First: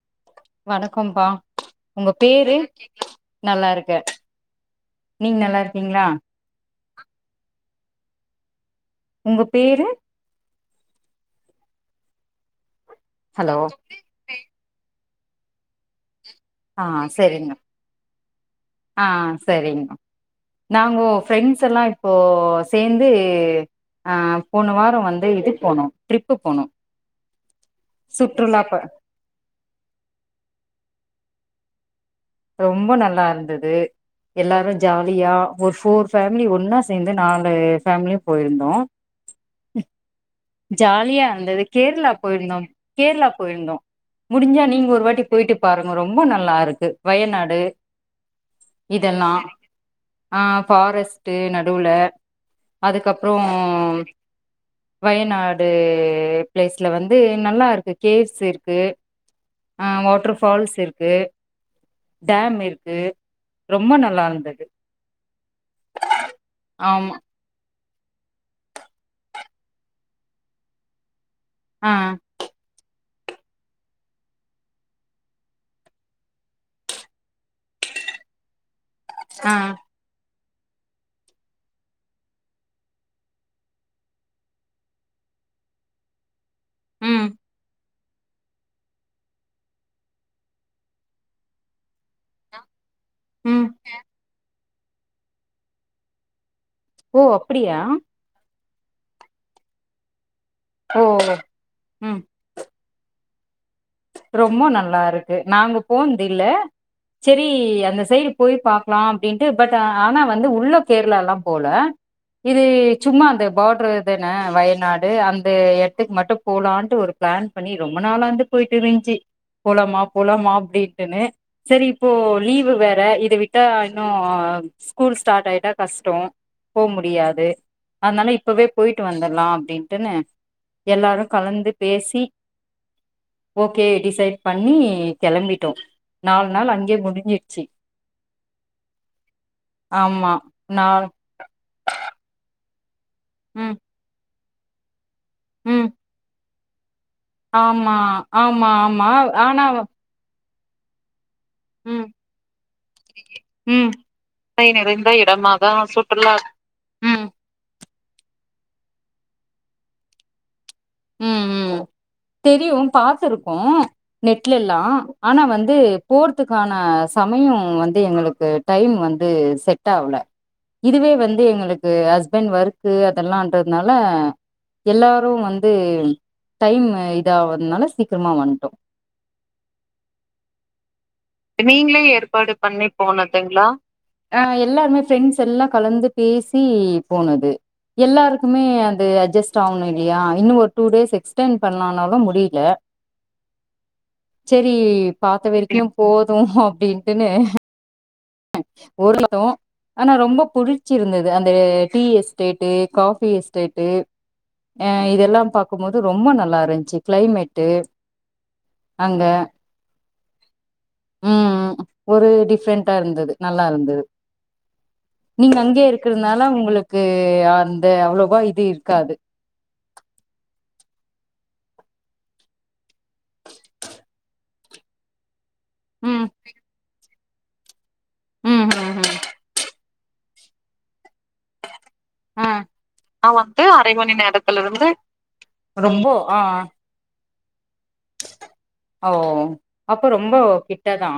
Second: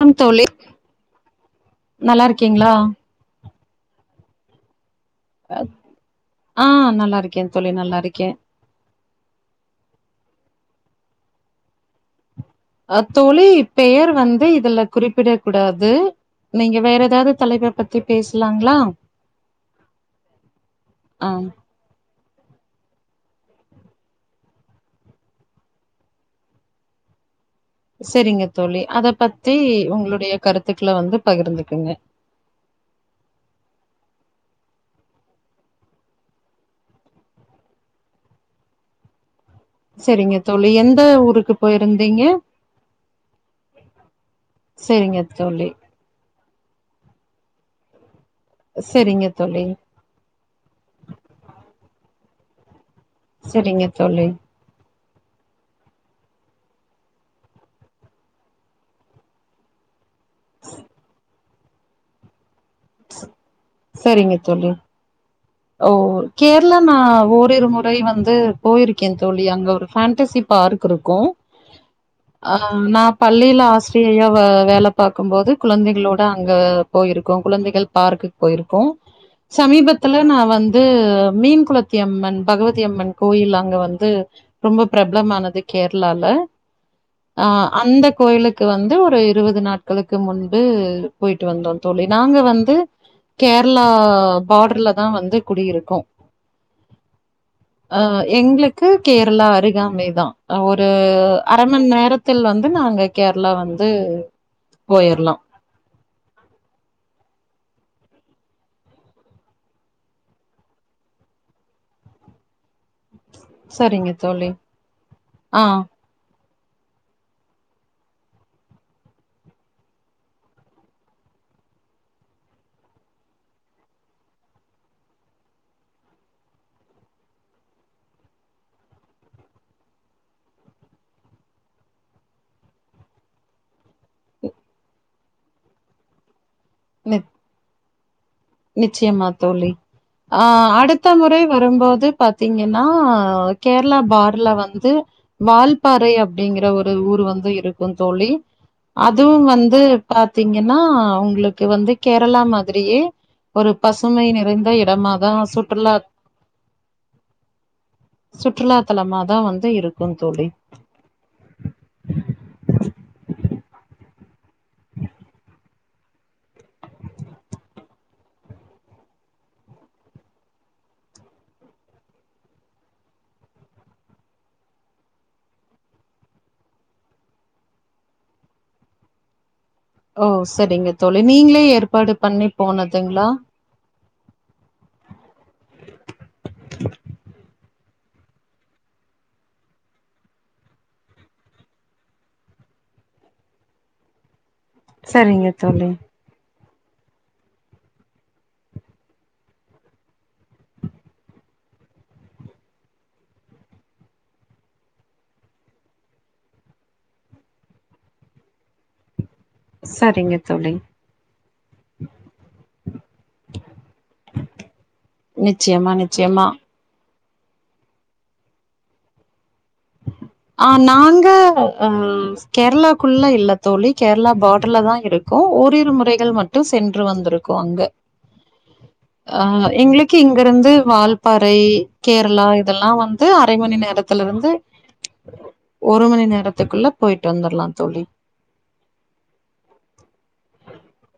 Come தோழி வணக்கம்ப்பா உங்க நல்லா பேரு இருக்கீங்களா நல்லா இருக்க நீங் நல்லா இருக்கீங்ளா ஆ நல்லா இருக்கே தோழி நல்லா இருக்கே உங்க பேரு அ தோழி ஹலோ பெயர் வந்து இதுல குறிப்பிட கூடாது நீங்க ஆ வேற ஏதாது சரிங்க தலைப்ப பத்தி பேசலாங்களா ஆ சரிங்க நாங்கோ ஆ ஃபரெண்ட்ஸ் எல்லா இப் போ சேந்து அ போன வாரோ வந்து இதுக் போனோ ட்ரிப்பு போனோ செரிங்க சுற்றுலா ப தோழி அத பத்தி உங்களுடைய கருத்துக்கள வந்து பகிர்ந்துக்குங்க ரொம்ப நல்லார்ந்தது எல்லாரு ஜாலியா ஒரு ஃபோர் ஃபேமிலி ஒன்னா சேந்து நாலு ஃபேமிலியு போயிருந்தோ செரிங்க ஜாலியா அந்த வெ கேரளா போயிருந்தோ கேரளா போயிருந்தோ முடிஞ்சா நீங்க ஒரு சரிங்க வாட்டி போயிட்டு தோழி பாரு க ரொம்போ நல்லா இருக்கு வயநாடு சரிங்க இதெல்லா தோழி ஆ ஃபாரஸ்ட்டு நடுல அதுக்கப் செரிங்க தோழி வயநாடு பிளேஸ்ல வந்து நல்லாருக்கு கேவ்ஸ் இருக்கு ஆ ஒ ட்ரு ஃபால்ஸ் இருக்கு டேம் இருக்கு ரொம்ப நல்லா சரிங்க இருந்தது தோழி ஓ கேரளா நா ஆமா ஓரு இரு மொ றை வந்து போயிருக்கே தோழி அங்க ஒரு ஃபேண்டஸி பார்க் இருக்கு ஆ அ நா பள்ளியில ஆசிரியையா வேல பார்க்கம்போது குழந்தைகளோட அங்க போயிருக்கோ குழந்தைகள் பார்க்குக்கு போயிருக்கோ ஆ சமீபத்துல நா வந்து மீன் குளத்தி அம்மன் பகவதி அம்மன் கோயில் அங்க வந்து ரொம்ப பிரப்லமானது கேரளால ம் ஆ அந்த கோயிலுக் கு வந்து ஒரு இருபது நாட்களுக்கு முன்பு போயிட்டு வந்தோ தோழி நாங்க வந்து ம் கேரளா பாடர்லதா வந்து குடியிருக்கோ ஓ அப்டியா எங்களுக்கு கேரளா அருகாமை தா ஒரு ஓ அரமண் ம் நேரத்தில் வந்து நாங்க கேரளா வந்து ரொம்போ நல்லா போயிரலாம். இருக்கு நாங்க போன்து இல்ல செரி அந்த சைடு போய் பாக்லா அப்படின்ட்டு பட் ஆனா வந்து உள்ள கேரளா எல்லா போல இது சும்மா அந்த சரிங்க பாடருதான தோழி வயநாடு அந்த ஆ எ துக்கு மட்டு போலான்ட்டு ஒரு ப்ளான் பண்ணி ரொம்ப நாளாந்து போயிட்டு இருந்ச்சு போலாமா போலாமா அப்டின்ட்டுன்னு செரி இப்போ லீவு வேற இத விட்டா இன்னு ஸ்கூல் ஸ்டாட் ஆயிட்டா கஷ்டோ போ முடியாது அதனால இப்பவே போயிட்டு வந்துரலா அப்படின்ட்டுன்னு எல்லாரு கலந்து பேசி ஓகே டிசைட் பண்ணி கெளம்பிட்டோ நாலு நாள் அங்கே நி முடிஞ்ச் சி நிச்சயமா தோழி ஆ அடுத்த நாள் முறை வரும்போது பாத்தீங்கன்னா ம் கேர்ளா பார்டர்ல வந்து ம் வால்பாறை அப்டிங்குற ஒ ரு ஊர் வந்து இருக்கு ஆமா தோழி ஆமா ஆமா அதுவு ஆனா வந்து பாத்தீங்கன்னா உங்களுக்கு வந்து ம் கேரளா மாதிரியே ஒரு ம் பசுமை நிறைந்த இடமாத சுற்றுலா ம் சுற்றுலாத்தலமா தா வந்து இருக்கு தோழி ம் ம் தெரியு பாத்துருக்கோ நெட்லெல்லா ஆனா வந்து போற்துக்கான சமயொ வந்து எங்களுக்கு டைம் வந்து செட் ஆவுல இதுவே வந்து எங்களுக்கு ஹஸ்பண்ட் ஒர்க்கு அதெல்லான்றதுனால எல்லாரு வந்து டைம் இதாவதுனால சீக்கிரமா வந்ட்டோ ஓ சரிங்க தோழி நீங்களே ஏற்பாடு பண்ணி போனதுங்களா அ எல்லாருமே ஃப்ரெண்ட்ஸ் எல்லா கலந்து பேசி போனது எல்லாருக்குமே அது அட்ஜஸ்ட் ஆவணுல்லையா இன்னு ஒரு டூ டேஸ் எக்ஸ்டென் பண்லானாலு முடியில செரி சரிங்க பாத்த வரைக்கு தோழி போது அப்டின்ட்டுன்னு ஒரு தோ ஆனா ரொம்ப புடிச்சிருந்தது அந்த டீ எஸ்டேட்டு காஃபி எஸ்டேட்டு அ இதெல்லா பாக்கும்போது ரொம்போ நல்லா இருந்ச்சு கிளைமேட்டு அங்க சரிங்க தோழி ந்தது நல்லா இருந்தது நீங்க அங்கே நிச்சயமா இருக்குறதுனால நிச்சயமா உங் உங்களுக்கு அந்த அவ்ளோவா இது இருக்காது ஆ நாங்க ஆ கேர்ளாக்குள்ள இல்ல தோழி கேரளா பார்டர்ல தா இருக்கோ ஒரு இரு ம் முறைகள் மட்டு சென்று வந்துருக்கு அ அங்க ம் ம் ம் எங்களுக் கு இங்கிருந்து வால்பாறை கேரளா ஆ இதெல்லா வந்து அரை மணி நேரத்துலருந்து ஒரு ரொம்போ மணி ஆ நேரத்துக்குள்ள போயிட்டு வந்துருலா தோழி ஓ அப்போ ரொம்போ கிட்டதா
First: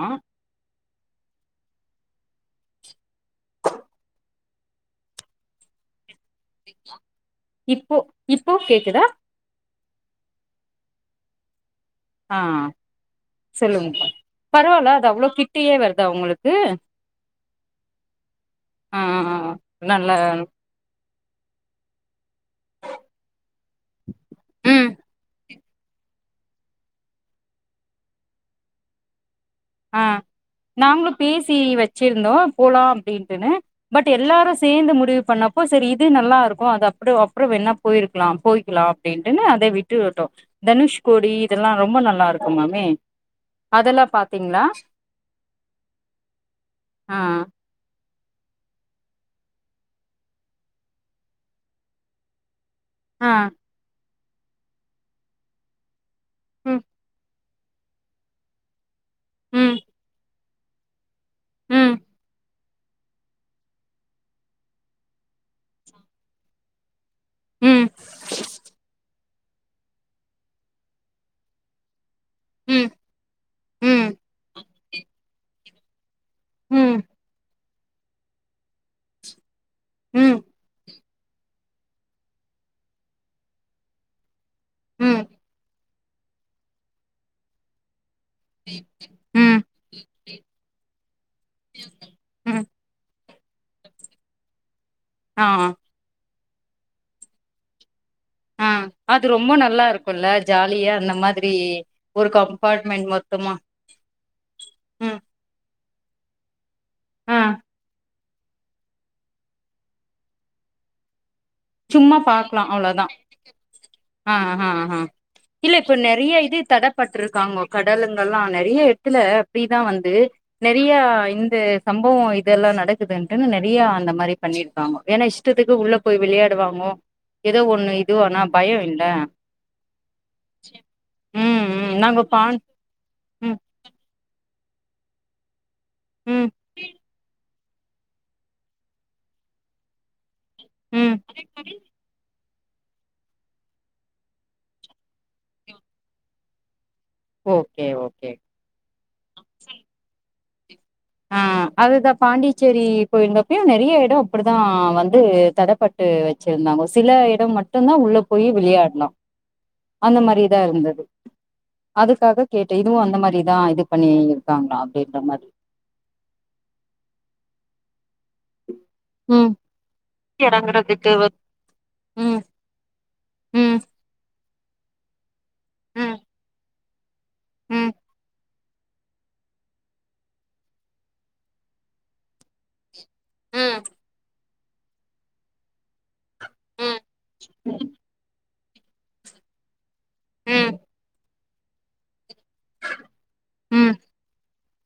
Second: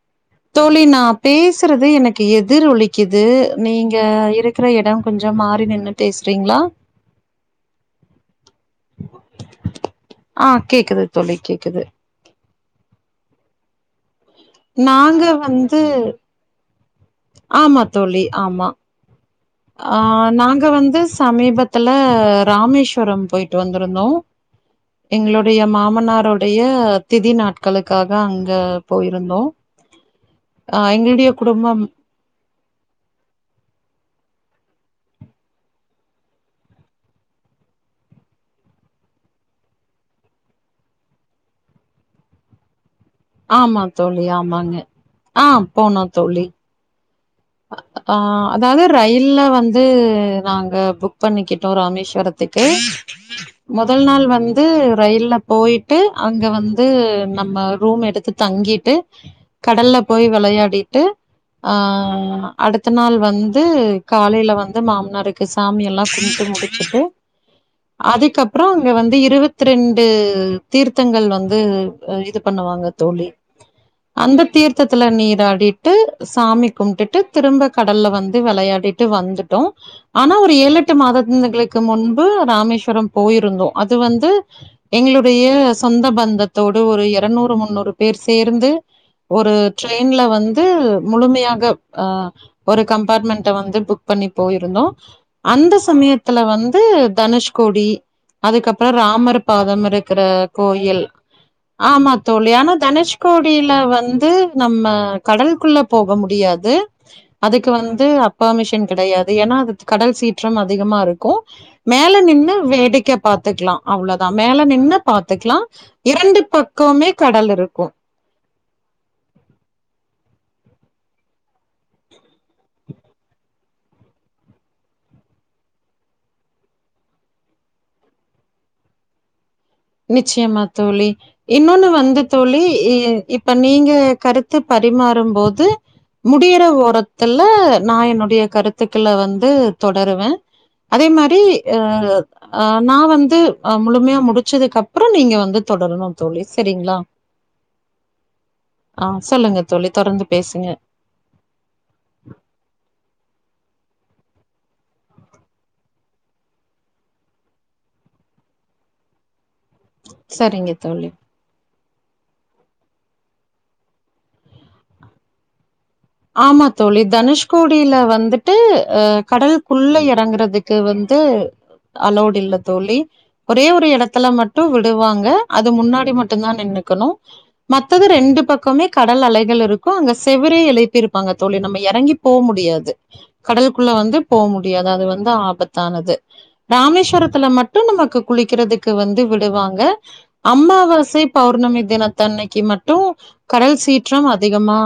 தோழி நா பேசுறது எனக்கு எதிர் ஒலிக்குது நீங்க இரு க்குற இட கொஞ்சொ மாறி நின்னு பேசுறீங்களா இப்போ இப்போ கேக்குதா ஆ கேக்குது தோழி கேக்குது ஆ சொல்லுங்கப்பா பரவாயில்ல அது நாங்க அவ்ளோ கிட்டெயே வந்து வருதா உங்களுக்கு ஆமா தோழி ஆமா ஆ ஆ நாங்க வந்து சமீபத்துல ராமேஸ்வரொ போயிட்டு வந்துருந்தோ ம் எங்களோ டைய மாமனாரோடைய திதி நாட்களுக்காக அங்க போயிருந்தோ ஆ ஆ நாங்களு எங்களுடைய பேசி குடும்பம் வெச்சிருந்தோ போலா அப்டின்ட்டுன்னு பட் எல்லாரு சேர்ந்து முடிவு பண்ணப்போ செரி இது நல்லா இருக்கு அது அப்றொ அப்றோ வேனா போயிருக்குலா போயிக்குலா அப்டின்டுன்னு அத விட்டு விட்டோ தனுஷ்கோடி இதெல்லா ரொம்ப நல்லா இருக்கும்மாமே ஆமா தோழி ஆமாங்க ஆ போனோ தோழி ஆ ஆ அதாது ரயில்ல வந்து நாங்க புக் பண்ணிக்கிட்டோ ராமேஸ்வரத் துக்கு ஆ முதல் நாள் வந்து ரயில்ல போய்ட்டு அங்க ம் வந்து நம்ம ரூம் எடுத்து தங்கிட்டு ம் கடல்ல போய் விளையாடி ட்டு ஆ ம் அடுத்த நாள் வந்து காலைல வந்து மாமனருக்கு சாமி எல்லா கும்புட்டு முடிச்சுட்டு ம் அதுக்கப்றோ அங்க வந்து இருவத்தி ரெண்டு தீர்த்தங்கள் வந்து இது பண்ணுவாங்க ம் தோழி ம் அந்த தீர்த்தத்துல நீராடி ட்டு சாமி ம் கும்பிட்டுட்டு திரும்ப கடல்ல வந்து வெளயாடிட்டு வந்துட்டோ ஆனா ம் ஒரு ஏழு எட்டு மாதத்ங்களுக்கு முன்பு ராமேஸ்வரம் போயிருந்தோ அது வந்து ம் எங்களுடைய சொந்த பந்தத்தோடு ஒரு எறநூறு முன்னூறு பேர் சேர்ந்து ஒரு ம் ட்ரெயின்ல வந்து முழுமையாக ஆ ம் ஒரு கம்பாட்மெண்ட வந்து புக் பண்ணி போயிருந்தோ ஆ அந்த சமயத் துல வந்து தனுஷ்கோடி ஆ அதுக்கப் அப்ப அது ராமர் ரொம்ப பாதம் நல்லா இருக்கிற இருக்குல்ல ஜாலியா கோயில் அந்த மாதிரி ஆமா ஒரு தோழி ஆனா கம்பார்ட்மெண்ட் தனுஷ் மொத்தமா கோடில வந்து நம்ம ம் கடல் குள்ளப் போக முடியாது ஆ அதுக்கு வந்து அப் பேமிஷன் கிடையாது ஏன்னா அது கடல் சீற்றம் அதிகமாருக்கு சும்மா மேல நின்னு பாக்கலா அவ்ளோதா வேடிக்க பாத்துக்கலா அவ்ளோ தா ஆ மேல ஆ ஆ நின்னு பாத்துக்கலா இல்ல இப்ப இரண்டு பக் கவுமே கடல் இருக்கு இப்பலா நெறைய எடத்துல இப்டி தா வந்து நெறைய இந்த சம்பவோ இதெல்லா நடக்குதுன்டுன்னு நெறைய அந்த மாரி பண்ணிருக்காங்கோ ஏனா இஷ் டத்துக்கு உள்ள போய் விளையாடுவாங்கோ ஏதோ ஒண்ணு இது ஆனா பயோ இல்ல நிச்யமா தோழி ம் இன்னோன்னு ம் வந்து நாங்க பான் தோழி இ இப்ப ம் நீங்க கருத்து பரிமாறும்போது ம் முடியற ஓரத்துல நா என்னுடைய கருத்துக்கள வந்து தொடருவே அதே ம். மாரி அ அ நா வந்து முழுமையா முடிச் சதுக்கப்றோ நீங்க வந்து தொடரணு தோழி சரிங்ளா ஓகே ஓகே ஆ சொல்லுங்க தோழி தொடர்ந்து பேசுங்க ஆ அதுதா பாண்டிச்சேரி போய்ருந்தப்பயு நெறய எடம் அப்புடிதா வந்து தடப்பட் டு வச்சிருந்தாங்க சில எடம் மட்டுந்தா உள்ள போயி விளாயாட்லா அந்த மாரிதா சரிங்க இருந்தது தோழி. அதுக்காக கேட்டே இதுவு அந்த மாரிதா இது பண்ணி இருக்காங்ளா அப்டின்ற மாரி ஆமா தோழி தனுஷ்கோடில வந்துட் டு அ ம். கடல் குள்ள இறங்குறதுக்கு எறங்குறதுக்கு வந்து வ அலோட் ம், இல்ல தோழி ஒரே ம், ஒரு இடத்துல மட் டு விடுவாங்க அது முன்னாடி ம், மட்டு தா நின்னுக்கணு ம், மத்தது ரெண்டு பக்கமே கடல் அலைகள் இருக்கு அங்க செவுரே எழுப்பிருப்பாங்க தோழி நம்ம இறங்கி போ முடியாது கடல் ம், குள்ள வந்து போ முடியாது அது வந்து ஆபத்தானது ம், ராமேஸ்வரத்துல மட்டு நமக்கு குளிக்கறதுக்கு வந்து விடுவாங்க ம், அம்மாவாசை பௌர்ணமி தினத்தன்னைக்கு மட்டு ம், கடல் ம், சீற்றம் அதிகமா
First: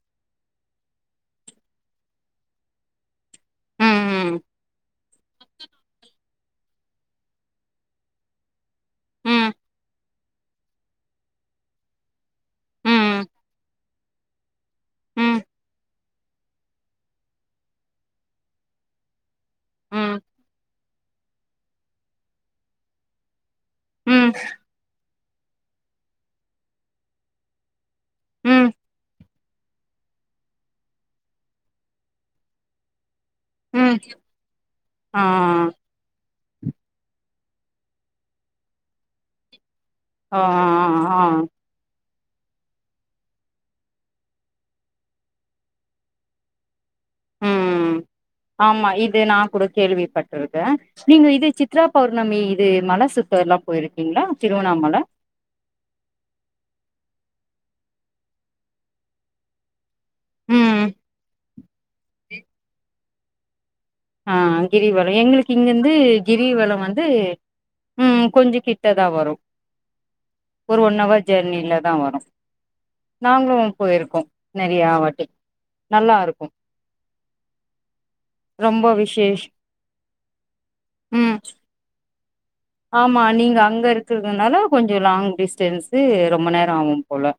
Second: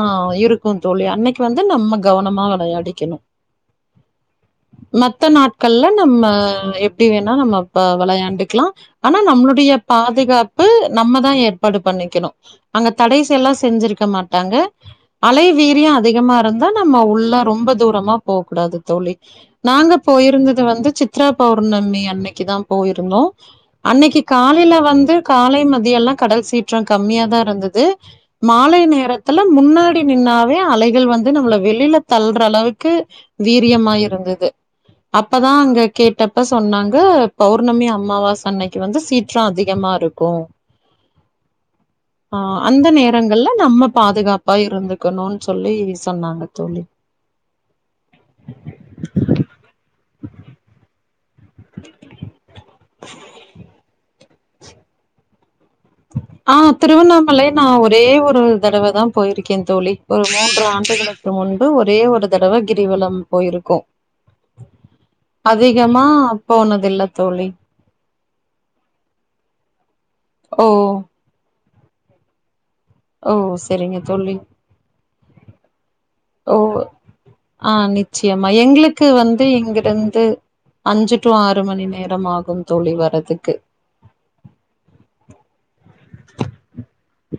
இருக் கு தோழி அன்னைக்கு வந்து நம்ம கவனமா வெளயாடிக்ணு ம் மத்த நாட்கள்ல நம்ம எப்டி வேணா நம்ம ப வெளயாண்டுகுலா ஆனா ம், ம், நம்மளுடைய பாதுகாப்பு நம்ம தா ஏற்பாடு பண்ணிக்கணு அங்க தடைச எல்லா செஞ்சுருக்க மாட்டாங்க ம், அலை வீரிய அதிகமா இருந்தா நம்ம உள்ள ரொம்ப தூரமா போ கூடாது தோழி அ நாங்க போயிருந்தது வந்து சித்ரா பௌர்ணமி அன்னைக்கு தா போயிருந்தோ அன்னைகி ம், காலேல வந்து காலை மதியலா கடல் சீற்ற கம்மியா தா இருந்தது ம், மாலை நேரத்துல முன்னா டி நின்னாவே அலைகள் வந்து நம்மள வெளில தளர அளவுக்கு வீரியமா ம், இருந்தது ஆ, அப்பதா அங்க கேட்டப்ப சொன்னாங்க பௌர்ணமி அம்மாவாச அன்னைக்கு வந்து சீற்றோ அதிகமா ருக் ஆ ஆ ஆ ஆ அந்த நேரங்கள்ல நம்ம பாதுகாப்பா இரு இருந்துக்கணுன்னு சொல்லி சொன்னாங்க தோழி ம் ஆமா இது நா கூட கேள்விப்பட்டுருக்கே நீங்க இது சித்ரா பௌர்ணமி இது மலை சுத்த எல்லா போயிருக்கீங்களா திருவண்ணாமலை ஆ திருவண்ணாமலை நா ஒரே ஒரு தடவ தா போயிருக்கே தோழி ஒரு மூன்று ம் ஆண்டுகளுக்கு முன்பு ஒரே ஒரு தடவை கிரிவள போயிருக்கோ ஆஹ் கிரிவளம் எங்களுக்கு இங்கிருந்து கிரிவளம் போனதில்ல வந்து தோழி. ம் கொஞ்சோ கிட்டதா வரு ஓ! ஒரு ஒன் வர் ஜெர்னில தா வரு ஓ! நாங்களு சரிங்க போயிருக்கோ தோழி. நெறையவட்டி நல்லா இருக்கு ஆஹ் நித் நிச்சயமா ரொம்ப எங்களுக்கு வந்து விசேஷ் இங்கிருந்து அஞ்சு டு ம் ஆறு மணி நேரம் ஆகு ஆமா நீங்க அங்க இருக்கு னால கொஞ்சோ லாங் டிஸ்டன் ரொம்ப நேர ஆகு போல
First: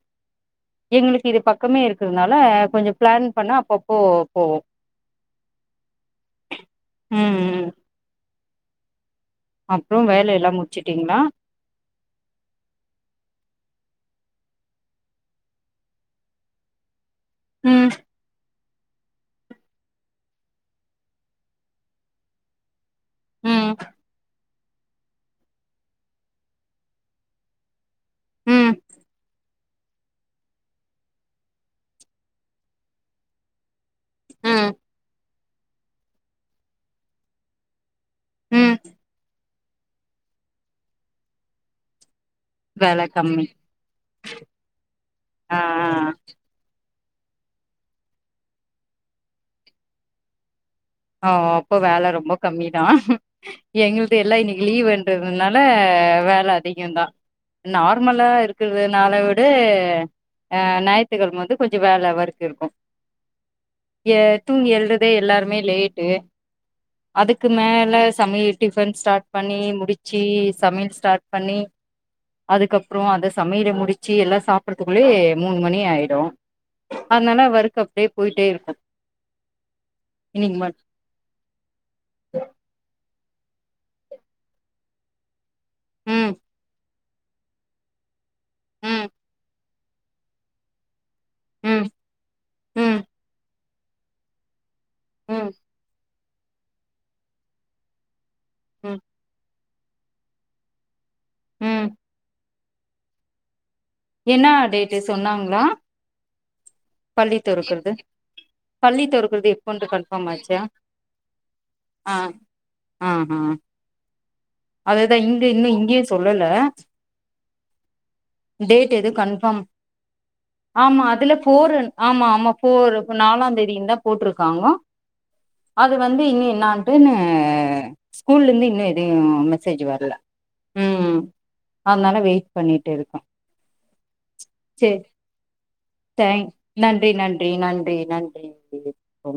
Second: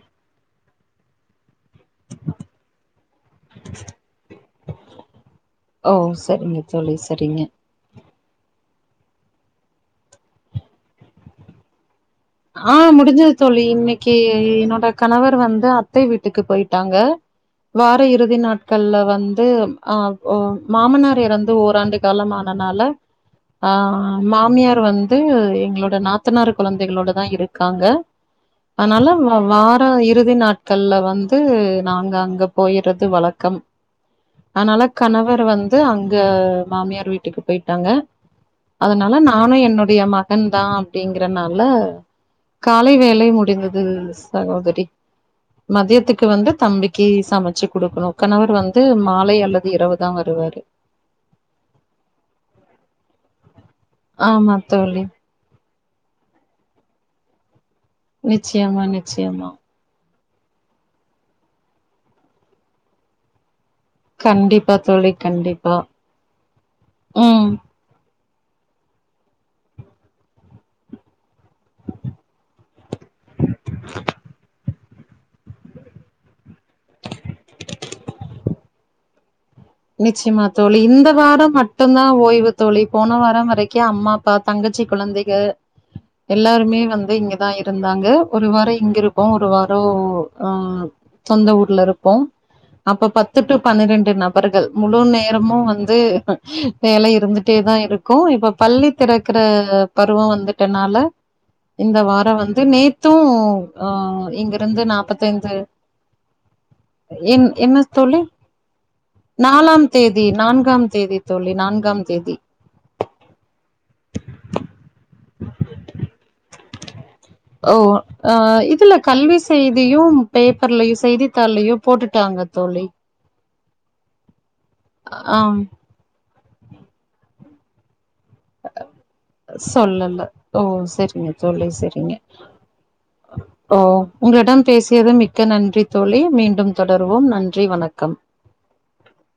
எங்களுக்கு இது பக்கம் பக்கமே இருக்கிறதுனால கொஞ்சோ பிளான் பண்ணா அப்பப்போ போவோ ஓ சேரிங்க தோழி ம் சேரிங்க ம் அப்புறோ வேலை எல்லா முடிச்சுட்டீங்களா ஆ முடிஞ்சது தோழி இன்னைக்கு என்னோட கணவர் வந்து அத்தை வீட்டுக்கு போயிட்டாங்க ம் வார இறுதி நாட் நாட்கள்ல வந்து ஆ ஓ மாமனார் இறந்து ஓராண்டு கால ஆனதுனால ஆ ம் மாமியார் வந்து எங்களோட நாத்தனார் குழந்தைகளோட தா இருக்காங்க ம் அதனால வா இறுதி நாட்கள்ல வந்து நாங்க அங்க போயறது வழக்கம் ம் அதனால கணவர் வந்து அங்க மாமியார் வீட்டுக்கு போயிட்டாங்க ம் அதனால நானு என்னுடைய மகன் தா அப்படிங்குறதுனால காலை வேல வேலை கம்மி முடிந்தது சகோதரி ஆ மதியத்துக்கு வந்து தம்பி கி சமைச்சு குடுக்கணு கணவர் வந்து மாலை அல்லது இரவு தா வருவாரு ஆ அப்போ வேலை ரொம்ப கம்மி தா எங்களுது எல்லா ஆமா இன்னைக்கு தோழி லீவ்ன்றது னால அதனால வேலை அதிகதா நார்மலா நிச்சயமா இருக்கிறதுனால விட நிச்சயமா அஹ ஞாயிறுத்துகிழமா வந்து கொஞ்சோ வேலை வொர்க் இருக்கு ஏ தூங்கி கண்டிப்பா எழுறதே தோழி எல்லாருமே கண்டிப்பா லேட்டு அதுக்கு ம் மே மேல சமைய டிஃபன் ஸ்டார்ட் பண்ணி முடிச்சு சமையல் ஸ்டார்ட் பண்ணி அதுக்கு அப்புறோ அத சமையல முடிச்சு எல்லா சாப்பட த்துக்குள்ளே மூணு மணி ஆயிடு அதனால ஒர்க் அப்படியே போயிட்டே இருக்கு நிச்சயமா இன்னைக்கு தோழி மட் இந்த வார மட்டுதா ஓய்வு தோழி போன வார வரைக்கு அம்மா அப்பா தங்கச்சி குழந்தைகள் ம் எல்லாருமே வந்து இங்க தா இருந்தாங்க ஒரு வார இங்க ம் இருப்போ ஒரு வார ஆஹ் சொந்த ஊர்ல ம் இருப்போம் ம் அப்ப பத்து டூ பன்னிரெண்டு நபர்கள் முழு ம் நேரமு வந்து வேல இருந்துட்டே தான் இருக்கும் இப்ப பள்ளி ம் திறக்குற பருவம் வந்துட்டனால ம் இந்த வாரம் வந்து நேத் தும் ஆ என்ன இங்கிருந்து டேட்டு நாப்பத்து ஐந்து சொன்னாங்களா பள்ளி என் என்ன தொறக்கறது தோழி பள்ளி தொறக்கறது நாலாம் எப்போன்ட்டு தேதி கன்ஃபார்ம் ஆச்சா நான்காம் தேதி தோழி நான்காம் தேதி ஆஹா அததான் இங்க இன்னும் இங்கயே சொல்ல ஓ ஓ ஆ இதுல எது கல்வி கன்ஃபார்ம் செய்தியும் பேப்பர்லயும் ஆமா செய்தித்தாள்லயோ போட்டுட்டாங்க தோழி இப்ப நாலாம் தேதி தான் போட்ருக்காங்க ஆ அது வந்து இன்னும் நடுன்ன ஸ்கூல்ல இருந்து இன்னும் எதயும் மெசேஜ் வரல சொல்லல ஓ ம் சரிங்க தோழி சரிங்க அதனால வெயிட் பண்ணிட்டு இருக்கு கும் ஓ உங்களிடம் பேசியது மிக்க நன்றி தோழி தேங்க் மீண்டும் நன்றி தொடருவோம் நன்றி வணக்கம் நன்றி